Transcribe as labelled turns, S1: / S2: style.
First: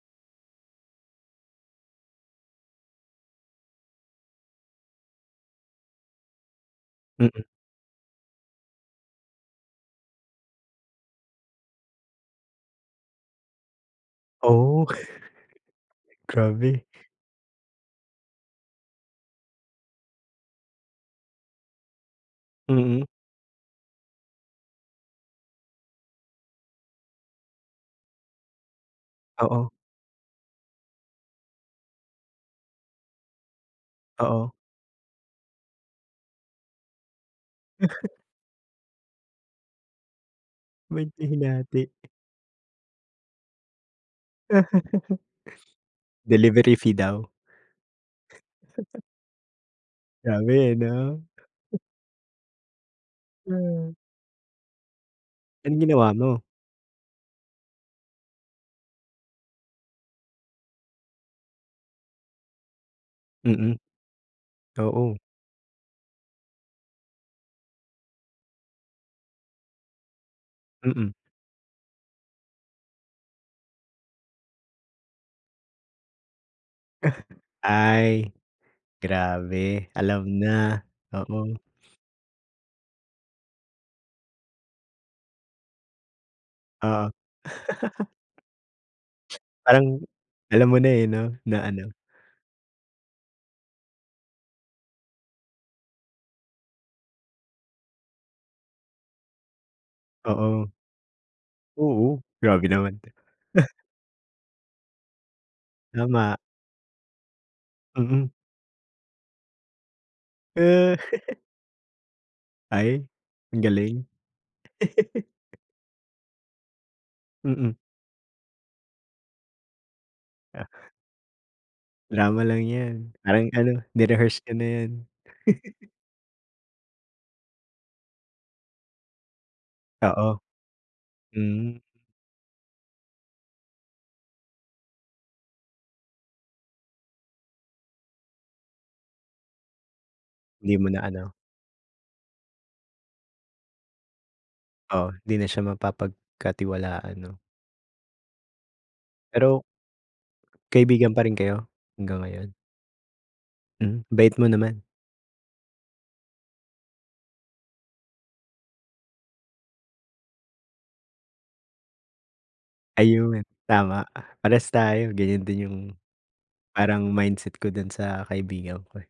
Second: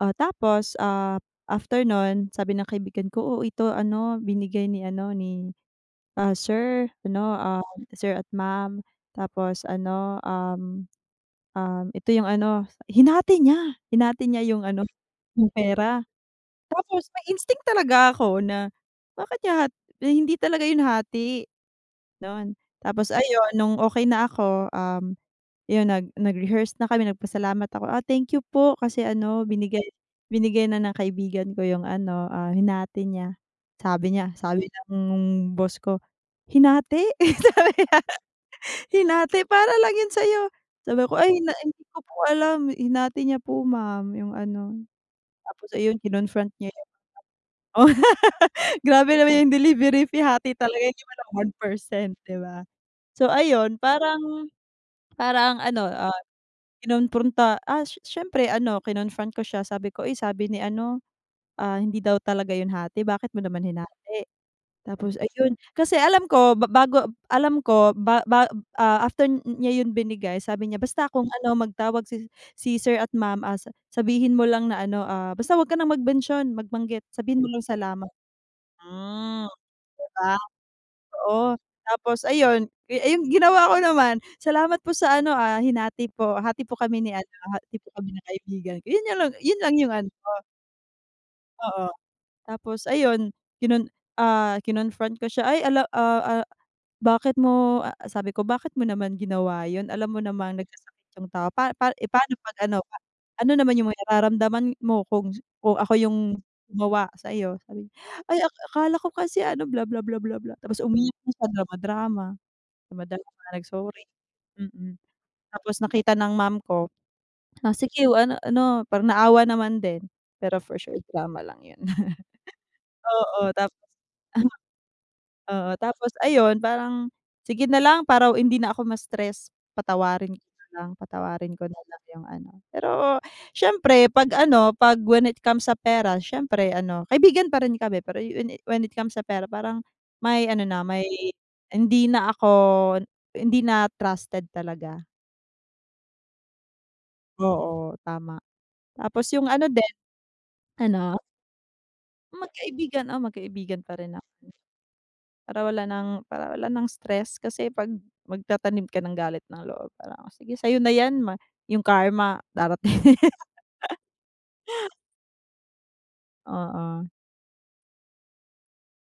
S1: Ah, tapos, ah, after non sabi ng kaibigan ko, "O, ito ano binigay ni ano ni, ah, sir 'no,
S2: Mm.
S1: sir at ma'am," tapos ano, um, um, ito yung ano hinati niya, hinati niya yung
S2: Oh.
S1: ano, yung pera.
S2: Grabe.
S1: Tapos may instinct talaga ako na, bakit niya hat hindi talaga yun hati, don.
S2: Mm.
S1: Tapos ayun nung okey na ako, um, yung nag nag-rehearse na kami nag pasalamat ako, ah, "Thank you po kasi ano
S2: Oo.
S1: binigay, binigay na ng kaibigan ko yung ano, ah, hinati niya," sabi niya,
S2: Oo.
S1: sabi ng boss ko, "Hinati?" Sabi niya, "Hinati? Para lang yan sayo,"
S2: Bat
S1: sabi ko,
S2: niya
S1: "Ay na hindi
S2: hinati?
S1: ko po alam hinati niya po ma'am yung ano," tapos ayun kinon-front niya
S2: Delivery
S1: yun.
S2: fee daw.
S1: Grabe naman yung delivery fee hati
S2: Grabe
S1: talaga 'di man
S2: 'no.
S1: lang 1%, 'di ba? So ayun
S2: Mm.
S1: parang, parang
S2: Anong
S1: ano,
S2: ginawa
S1: ah,
S2: mo?
S1: kinompronta, ah, s syempre ano kinon-front ko siya sabi ko, "Uy sabi ni ano, ah, hindi daw talaga yun hati, bakit mo naman
S2: Mm.
S1: hinati?" Tapos
S2: Oo.
S1: ayun, kasi alam ko ba ba bago, alam ko ba ba ah, after niya yun binigay sabi niya, "Basta
S2: Mm.
S1: kung ano magtawag si sir at ma'am, ah, sabihin mo lang na ano, ah, basta wag ka nang mag mention, mag banggit, sabihin mo lang salamat."
S2: Ay,
S1: Hmm.
S2: Grabe
S1: 'Di
S2: alam
S1: ba?
S2: na,
S1: Oo,
S2: oo.
S1: tapos ayun, ay yung ginawa ko naman, "Salamat po sa ano, ah, hinati po, hati po kami
S2: Oo.
S1: ni ano, hati po kami ng kaibigan ko," yun, yun lang yung
S2: Parang,
S1: ano.
S2: alam mo na eh 'no? Na
S1: Oo,
S2: ano.
S1: tapos ayun kinon ah, kinon-front ko siya, "Ay alam ah, ah, bakit mo" sabi ko, "Bakit mo naman ginawa yun? Alam mo namang
S2: Oo.
S1: nagkasakit yung tao pa pa eh
S2: Oo.
S1: paano pag
S2: Grabe
S1: ano pa,
S2: naman.
S1: ano naman yung may nararamdaman mo kung kung ako yung,
S2: Tama.
S1: gumawa sayo." Sabi niya,
S2: Mm.
S1: "Ay akala ko kasi ano bla bla bla bla bla," tapos
S2: Eh.
S1: umiyak na siya drama-drama,
S2: Ay,
S1: drama-drama
S2: ang galing.
S1: nag-sorry, mm. Tapos nakita ng ma'am ko,
S2: Mm.
S1: "Ah, sige ano ano" parang naawa naman din, pero
S2: Ah.
S1: for sure drama lang yun.
S2: Drama lang yan. Parang
S1: Oo tapos,
S2: ano
S1: [unintelligible]
S2: ni-rehearse ka na niyan.
S1: oo, tapos ayun parang, sige nalang para hindi na ako ma-stress, patawarin
S2: Oo.
S1: ko nalang, patawarin ko
S2: Hmm.
S1: nalang yung ano. Pero syempre pag ano, pag when it comes sa pera syempre ano kaibigan pa rin kami pero when it when it comes sa pera parang, may ano
S2: Hindi
S1: na
S2: mo na
S1: may,
S2: ano.
S1: hindi na ako, hindi na trusted talaga.
S2: Oh, di na siya mapapagkatiwalaan no.
S1: Oo tama. Tapos yung
S2: Pero
S1: ano din
S2: kaibigan
S1: ano?
S2: pa rin kayo? Hanggang ngayon?
S1: Magkaibigan, oo magkaibigan pa
S2: Mm,
S1: rin na
S2: bait mo naman.
S1: Para wala ng para wala ng stress kasi 'pag magtatanim ka ng galit ng loob para sige sayo na yan ma yung karma darating din.
S2: Ayun tama. Parehas tayo ganyan din yung,
S1: Oo.
S2: parang mindset ko dun sa kaibigan ko eh.